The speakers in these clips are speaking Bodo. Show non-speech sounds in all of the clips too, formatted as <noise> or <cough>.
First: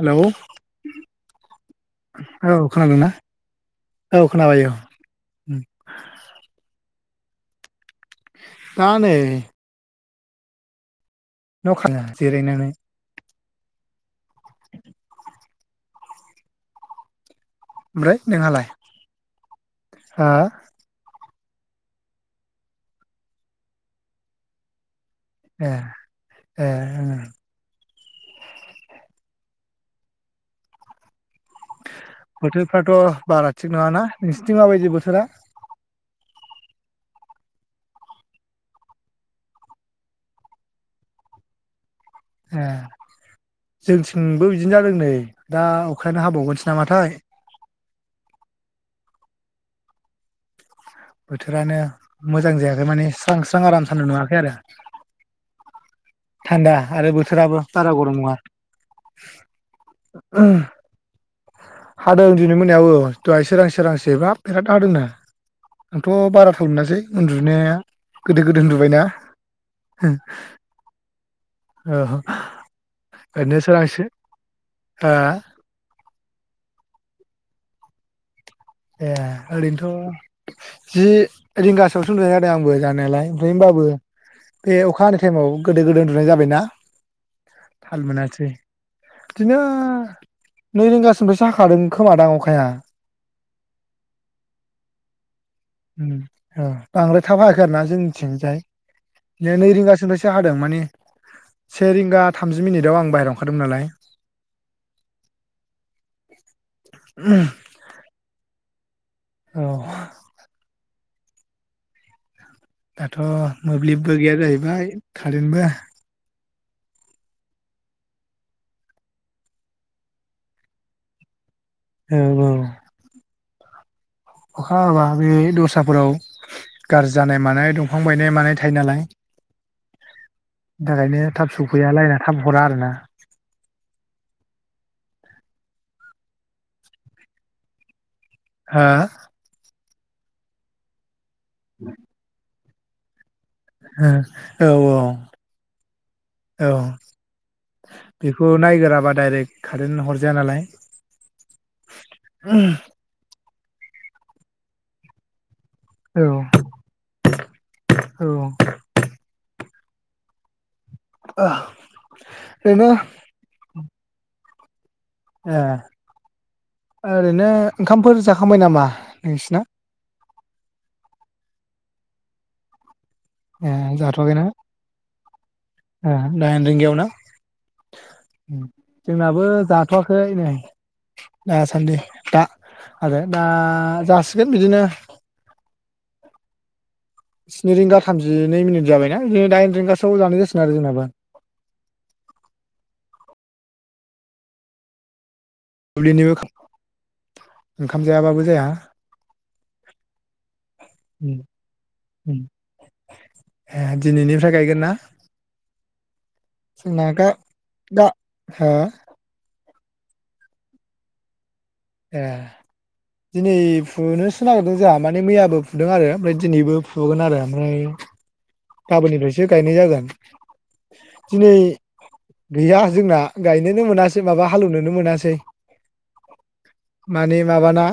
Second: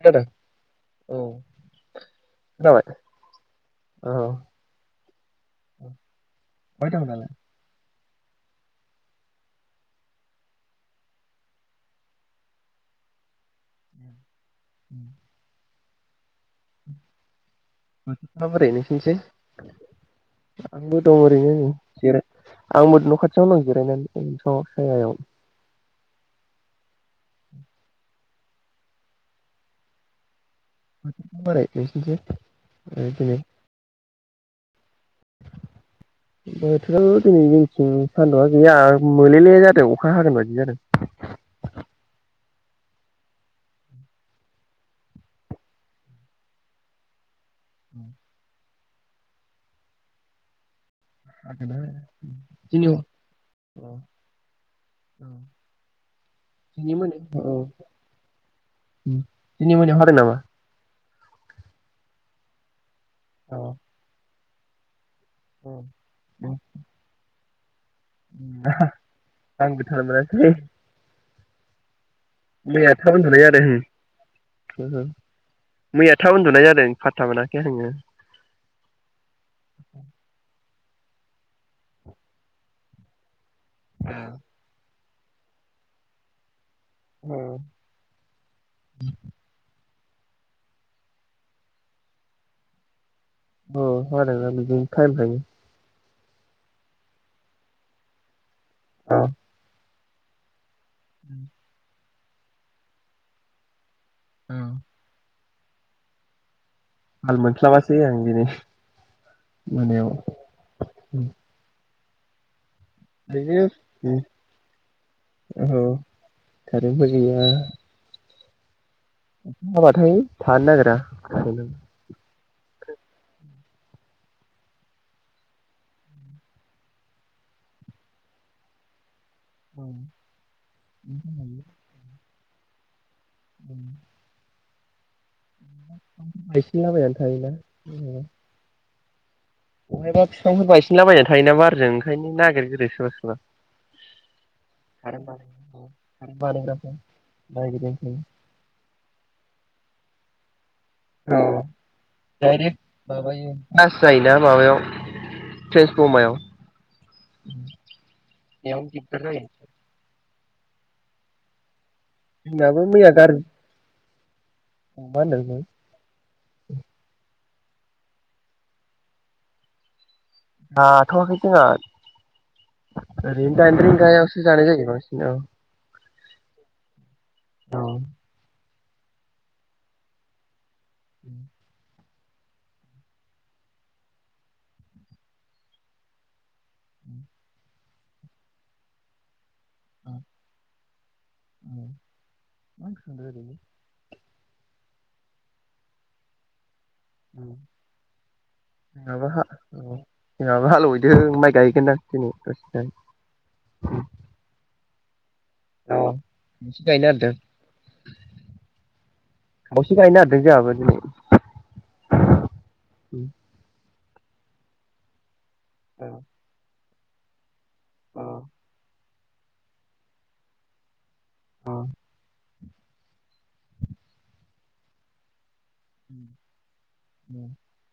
हेलौ खोनादों औ औ खोनाबाय खोनादोंना? औ खोनाबाय औ उ आसाम दं दालाय? दा नै न खाना जिरायनानै ओमफ्राय बोथोरफ्रा बोरै नोंहालाय नोंसिनिथिं? हा आंबो दं ओरैनो उ जिराय आंबो नखाथियावनो दं जिरायनानै । ए ए उ । बोथोरफ्रा बोरै नोंसिनिथिं बोथोरफ्राथ ओ दिनै बारा थिग नङाना? नोंसोरथिं माबायदि बोथोरा? बोथोरा <inaudible> दिनै जोंथिं सानदुंआ गैया मोलेले जादों अखा हागोन बायदि जादों । ए जोंथिंबो बिदिनो जादों नै दा अखायानो हाबावगोनसो नामाथाय । औ । हागोन ना बोथोरानो हाया? मोजां जायाखै दिनै औ माने स्रां स्रां आराम औ सनदुं दुंवाखै आरो । थान्दा दिनै आरो मोनायाव औ बोथोराबो बारा गरम नङा दिनै मोनायाव हादों नामा । हादों दिनि मोनायावबो । दहाय औ सोरां सोरां सिबा । बिराद आदोंना औ । आंथ बाराथाल मोनसै उन्दु ने गोदो गोदो उन्दुबायना आंबो थाल हो मोनासै औ । मैया थाब उन्दुनाय जादों हो उ उ ओ । थाब उन्दुनाय जादों फाथत्ता मोनाखै आङो । ए ओरैनोथ' जि रिंगासोआवसो उन्दुनाय जादों आंबो जानायालाय होमबाबो बे अखा टाइमाव गोदो गोदो उन्दुनाय जाबाय ना अ थाल मोनासै बिदिनो नै रिंगासिमनिफ्रायसो हाखादों खोमादां अखाया औ हादोंना‌ बिदिनो‌ थाइम थायो। उम आ बांद्राय थाब हायाखै आरो ना जोंनिथिंजाय ए नै रिंगासो दा हादों माने उम से रिंगा थामजि मिनिट आव आं बायरायाव ओंखारदोंमोन नालाय ओं <inaudible> थाल मोनस्लाबासै आं दिनै औ मोनायाव उम दाथ' मोब्लिबबो गैया जाहैबाय कारेन्टबो खारेनबो गैया। हाबाथाय थानो नागिरा <unintelligible> ओं ओं अखा हाबा बे दस्राफोराव गाज्रि जानाय मानाय दंफां बायनाय मानाय थायो नालाय थाखायनो थाब सफैया लाइन आ थाब हरा आरो ना ओं बायसिनला बायनानै थायोना हा बहायबा बिफांफोर बायसिनला थायोना बारजों ओंखायनो नागिरगोन सोरबा सोरबा ओं औ औ कारेन्ट बानायनो कारेन्ट औ बानायग्राफ्रा नागिरो ओंखायनो बेखौ नायगोराबा डाइरेक्ट खारेन हरजाया नालाय औ डायरेक्ट बाबायो बास जायोना माबायाव औ ट्रेन्सफमायाव औ बेयावनो दिगदार जायो। <inaudible> जोंनाबो ओरैनो मैया गार ए ओरैनो ओंखामफोर जाखांबाय नामा नोंसिना? जाथवााखै जोंहा। ओरैनो ए दाइन जाथ'वाखैना रिंगायावसो जानाय जायो बांसिन औ। दाइन रिंगायाव ना? औ। जोंनाबो जाथ'वाखै नै। दा सान्दै। दा आरो दा जासिगोन बिदिनो स्नि रिंगा थामजिनै मिनिट जाबायना दाइ रिंगासोआव जानाय जासिगोनो आरो जोंनाबो। <inaudible> दुब्लिनिबो ओंखाम जायाबाबो जाया जोंहाबो जोंहाबो उम हालेवहैदों माइ गाय हैगोनना दिनै उम दसे <inaudible> ए दिनैनिफ्राय गायगोन ना? औ खावसे जोंना गायनो दा नागिरदों दा हा? दसे गायनो नागिरदों जोंहाबो दिनै। ए दिनै फुनोसो नागिरदों जोंहा माने मैयाबो फुदों अ आरो ओमफ्राय दिनैबो फु फुगोन आरो। ओमफ्राय गाबोननिफ्रायसो गायनाय जागोन दिनै अ गैया जोंना गायनोनो मोनासै माबा हालेवनोनो मोनासै। माने माबाना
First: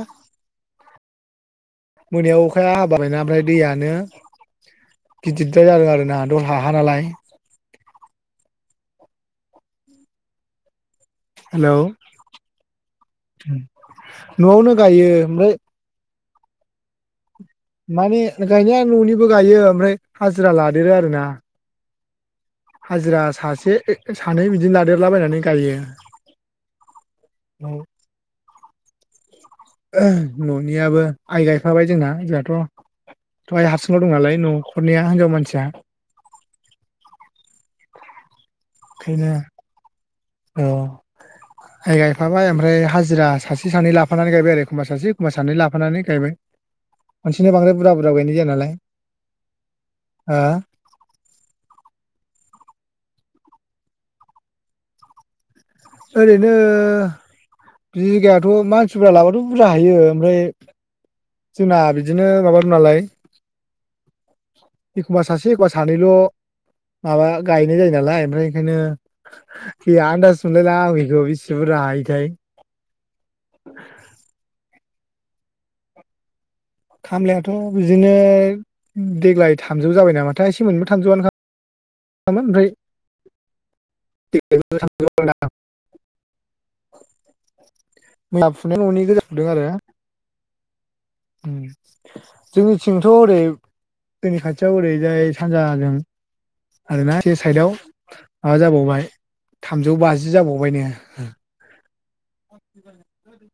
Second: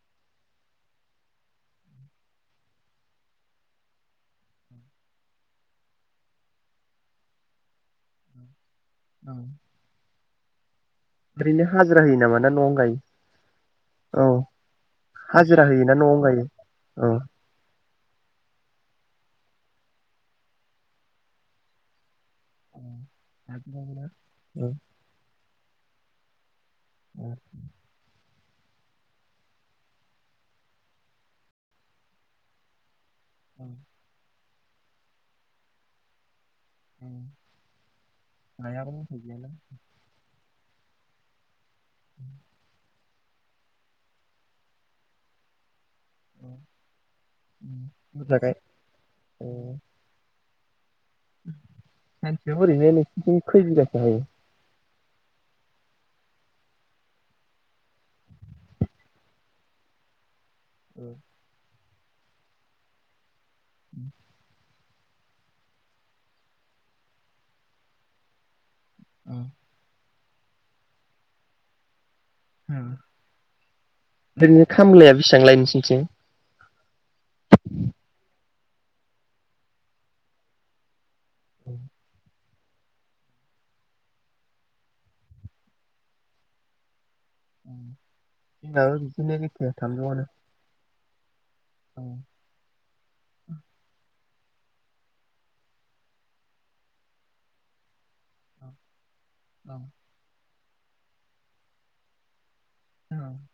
मोनायाव अखाया हाबायना ओमफ्राय दैयानो गिदिरद्राय जादों आरो ना दहाय हा नालाय। <unintelligible> <inaudible> ओरैनो हेलौ हाजिरा होयो नामा ना न'आवनो गायो औ न'आवनो गायो ओमफ्राय हाजिरा होयोना न'आवनो गायो? औ। माने गायनाया न'निबो गायो ओमफ्राय हाजिरा लादेरो आरो ना। हाजिरा सासे हाजिरा होयोना सानै औ बिदिनो लादेरलाबायनानै गायो। औ <inaudible> न'नियाबो आइ गायफाबाय जोंना जोंहाथ' थ आइ हारसिंल' दंनालाय न' नखरनिया हिनजाव मानसिया। <inaudible> ओंखायनो <unintelligible> औ। गायफाबाय ओमफ्राय हाजो। हाजिरा सासे सानै लाफानानै गायबाय आरो एखमबा सासे एखमबा सानै लाफानानै। गायबाय औ खनसेनो बांद्राय बुरजा बुरजा गायनाय जाया नालाय ओ हो। सानसेयाव ओरैनो नोंसिनि थिं खै बिगासो हायो। ओरैनो बिगायाथ' मानसि बुरजा लाबाथ' बुरजा हायो ओमफ्राय औ। जना बिदिनो माबाब नालाय। <inaudible> एखमबा सासे एखमबा सानैल' माबा गायनाय जायो नालाय ओमफ्राय ओंखायनो। ओ <unintelligible> मोनलाय लांआ आं बिखौ बेसे बुरजा हायोथाय। ओ। खामलाया बेसेबां लायनोससै। खामलायाथ' बिदिनो देग्लाय थामजौ जाबाय नामाथाय एसेमोनबो थामजौआनो। औ। ओमफ्राय थां। मोज फुनाया जोंनाबो न'नि गोजा बिदिनो फुदों आरो। एखे थामजौआनो। औ। थिंथ' ओरै जोंनि खाथियाव ओरैजाय सानजाजों आरोना ज साइदआव माबा जाबावबाय थामजौ बाजि जाबाव <unintelligible> औ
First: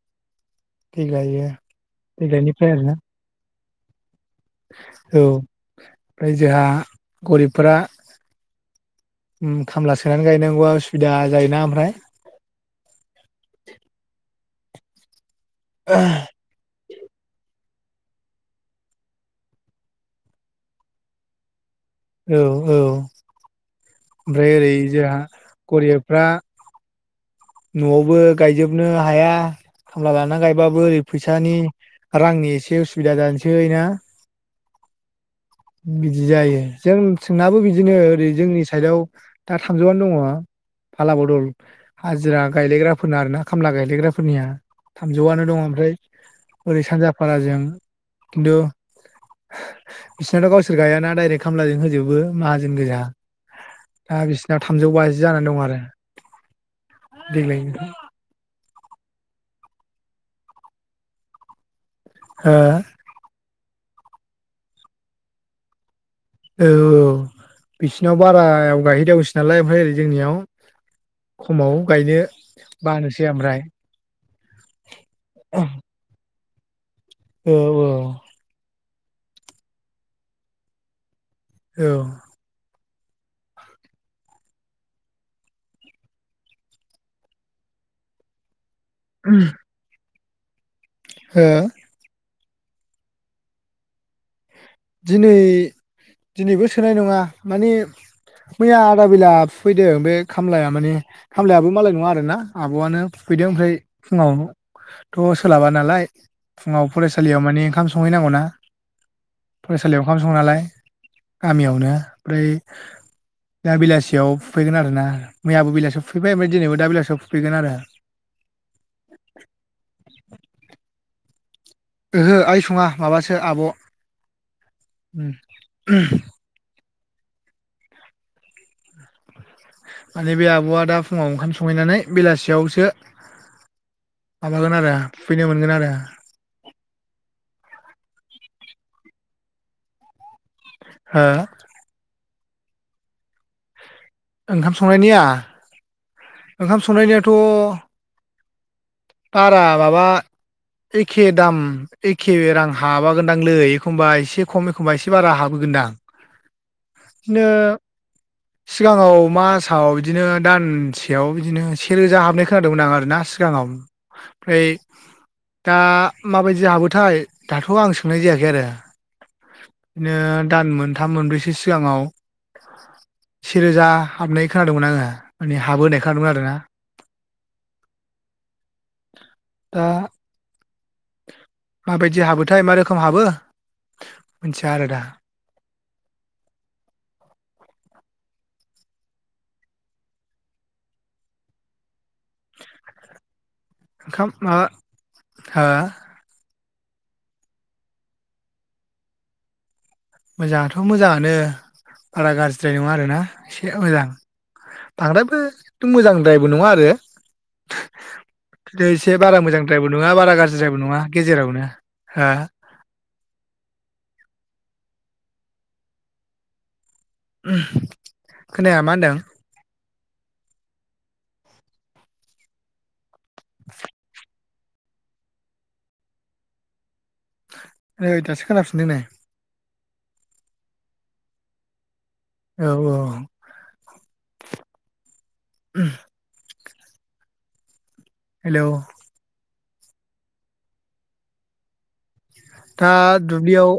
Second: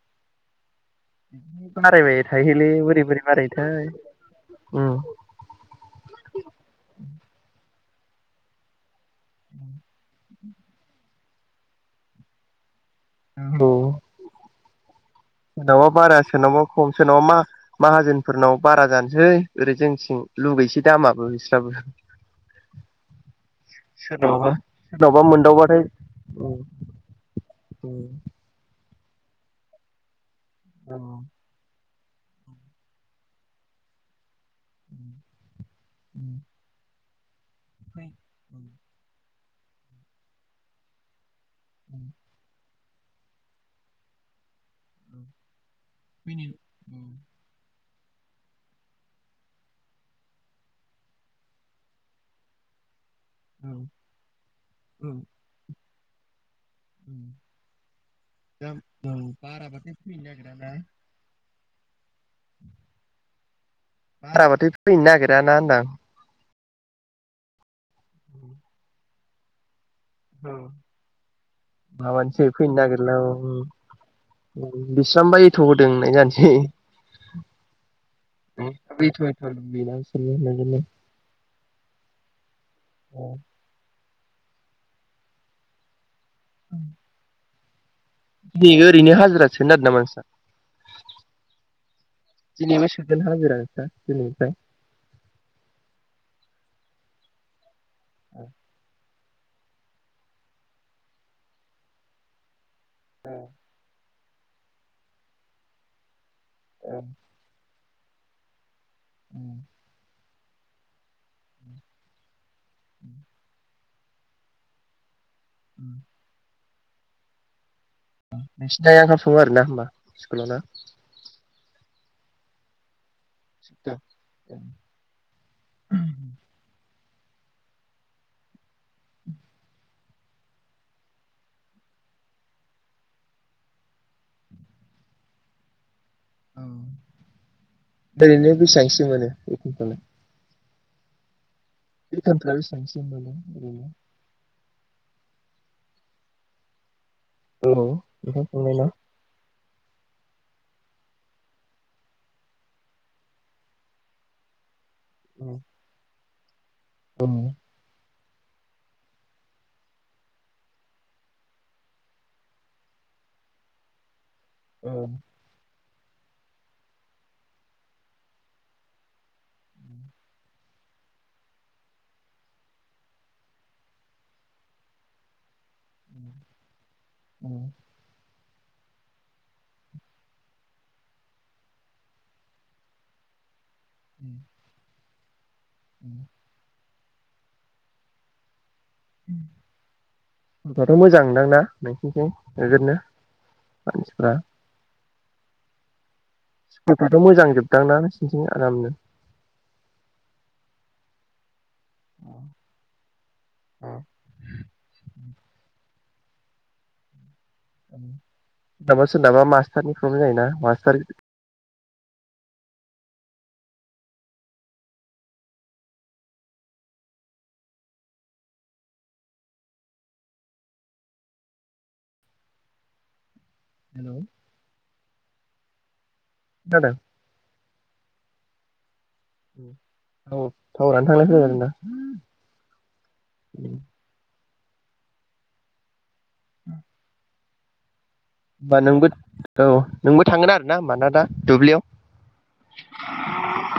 देग्लायो बारायबाय थायुलै देग्लायनिफ्राय आरोना बोरै बोरै बारायु। <inaudible> औ ओमफ्राय जोंहा गरिबफोरा उम खामला सोनानै गायनां ओ उसुबिदा जायोना ओमफ्राय। औ। सोरनावबा बार सोरनावबा खम सोरनाव बा मा माहाजोनफोरनाव बारा जानोसै ओरै जोंथिं लुगैसै दामाबो बिस्राबो। औ औ सोरनावबा ओमफ्राय ओरै जोंहा सोरनावबा मोनदावबाथाय गरियबफ्रा औ औ न'बो गायजोब नों हाया खामला लाना बाबो औ ओरै उम फैसानि रांनि एसे उसुबिदा जानोसै ना। <inaudible> बिदि उम जायो जों नाबो बिदिनो ओरै उम जोंनि सायदाव दा थांजोबनानै दङ फाला बदल हाजिरा गायलायग्रा फोरना आरो ना खामला गायलायग्राफोरनिया उम थामजौआनो दं ओमफ्राय फैनो औ ओरै सानजा फाराजों खिन्थु बिसोरनाथ' गावसोर गायाना डायरेक्ट खामलाजों होजोबो माहाजोन गोजा। औ दा बिसिनाव थामजौ औ बाजि जाना दं आरो औ देग्लाय निफ्राय दा औ बाराबाथाय फैनो नागिरा ना हो? बाराबाथाय फैनो नागिराना होनदां औ औ बिसिनाव बारायाव गायहैदावस नालय ओमफाय ओरै जोंनियाव औ खमाव गायनो माबानोसै फैनो नागिरला बानोसै औ औ ओमफ्राय उम बिस्रानोबा एथ' होदों होननाय जानस सै औ औ बेथ' एथ' बेनावसो <unintelligible> औ <unintelligible> उम <unintelligible> ओरैनो हाजिरा सोनो नागिरदों नामा नोंस्रा? हो? दिनैबो सोगोन हाजिरा नोंस्रा दिनैनिफ्राय? दिनै दिनैबो सोनाय नङा माने मैया आदा बेला फैदों बे खामलाया माने खामलायाबो मालाय नङा आरोना आब'आनो फुफैदों ओमफ्राय फुङाव थ' सोलाबा नालाय फुङाव नोंसिना फरायसालियाव माने ओंखाम स संहैनांगौ ना फरायसालियाव ओंखाम सङो नालाय गामियावनो फ्राय <inaudible> दा बेलासियाव फुफैगोन आरोना मैयाबो बेलासियाव फुफैबाय ओमफ्राय दिनैबो दा बेलासियाव फुफैगोन आरो नोंसिनि आया ओंखाम सङो आरोना होमबा स्कुलाव ना ओहो आइ सङा माबासो आब' ओम ओम माने बे आब'आ दा फुङाव ओंखाम संहैनानै बेलासियावसो माबागोन आरो फैनो मोनगोन आरो ओ ओरैनो बेसेबांसो मोनो बेथनफ्रालाय हो <unintelligible> ओंखाम संनायनिया ओंखाम संनायनियाथ औ ओंथाय संनाय ना बारा माबा एखे दाम एखे रां हाबागोनदांलै एखमबा एसे खम एखनबा एसे बारा हाबोगोनदां औ बिदिनो सिगाङाव मासाव बिदिनो दानसे सेयाव बिदिनो सेेरोजा हाबनाय खोनादोंमोन आं आरोना ओमफ्राय दा माबायदि हाबोथाय दाथ' आं सोंनाय जायाखै आरो बिदिनो दान मोनथाम मोनब्रैसो सिगाङाव सेेरोजा हाबनाय खोनादोंमोन आङो माने हाबो होनाय खोनादोंमोन आरोना दा माबायदि हाबोथाय मा रोखोम हाबो मोनथिया आरोदा <inaudible> दाथ' मोजांदांना नों <unintelligible> मानसिफ्रा हा स्कुलफ्राथ मोजां जोबदांना नोंसोरथिं आरामनो मोजाङाथ मोजाङानो बारा गाज्रिद्राय नङा आरोना एसे मोजां बांद्रायबो एथ मोजांद्रायबो नङा आरो ह'थथे सोरनाबा एसे सोरनाबा बारा मोजांद्रायबो मास्टारनि नङा प्रब्लेम बारा जायोना गाज्रिद्रायबो मास्टार नङा गेजेरावनो हा ओम खोनाया मा होनदों हेलौ खोनादों नै दासो खोनाफिनदों नै औ थावारानो थांलाय फैलाय जादों ना औ औ। <unintelligible> <inaudible> हेलौ बा नोंबो औ नोंबो थांगोन आरो ना होमबाना दा दुब्लियाव। दा दुब्लियाव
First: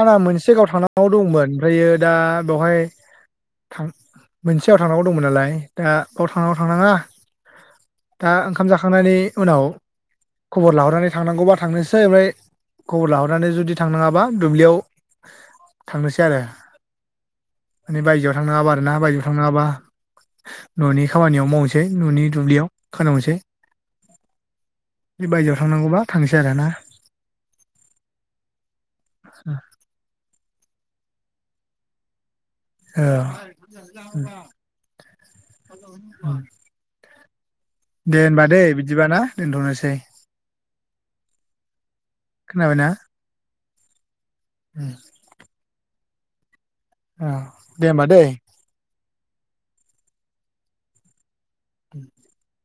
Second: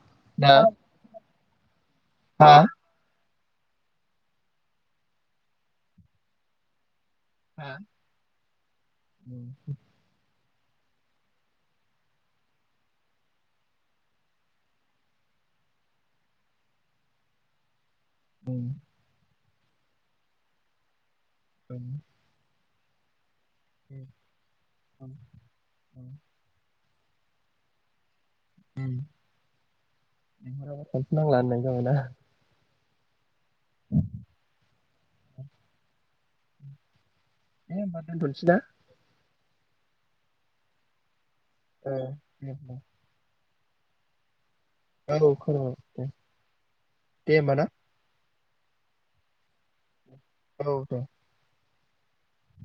आंना मोनसे दा गाव थांनांगौ दंमोन। ओमफ्रायो दा हा बेवहाय थां मोनसेयाव थांनांगौ दंमोन नालाय दा बेयाव थांनांगौ थांनाङा आ आ ओं खाम जाखांनानै उनाव खबर लाहरनानै थांनांगौबा थांनोसै ओमफ्राय खबर लाहरनानै जुदि थांनाङाबा दुब्लियाव थांनोसै आरो। माने बायजोआव थांनाङाबा आरो ना बायजो थाङाबा ननि खामानियाव मावनोसै ननि दुब्लियाव। <unintelligible> बायजोआव थांनांगौबा थांनोसै आरोना। आदसा। लेंहराबा थांथनांला होननाय जाबाय ना। औ। <inaudible> <unintelligible> होमबा दे दोनथ'नोसै होनबा ना दे बिदिबा ना। दोनथनोसै। औ खोनाबायना? औ खोनाबाय नोंथां। दे होमबा दे। औ दे। <inaudible>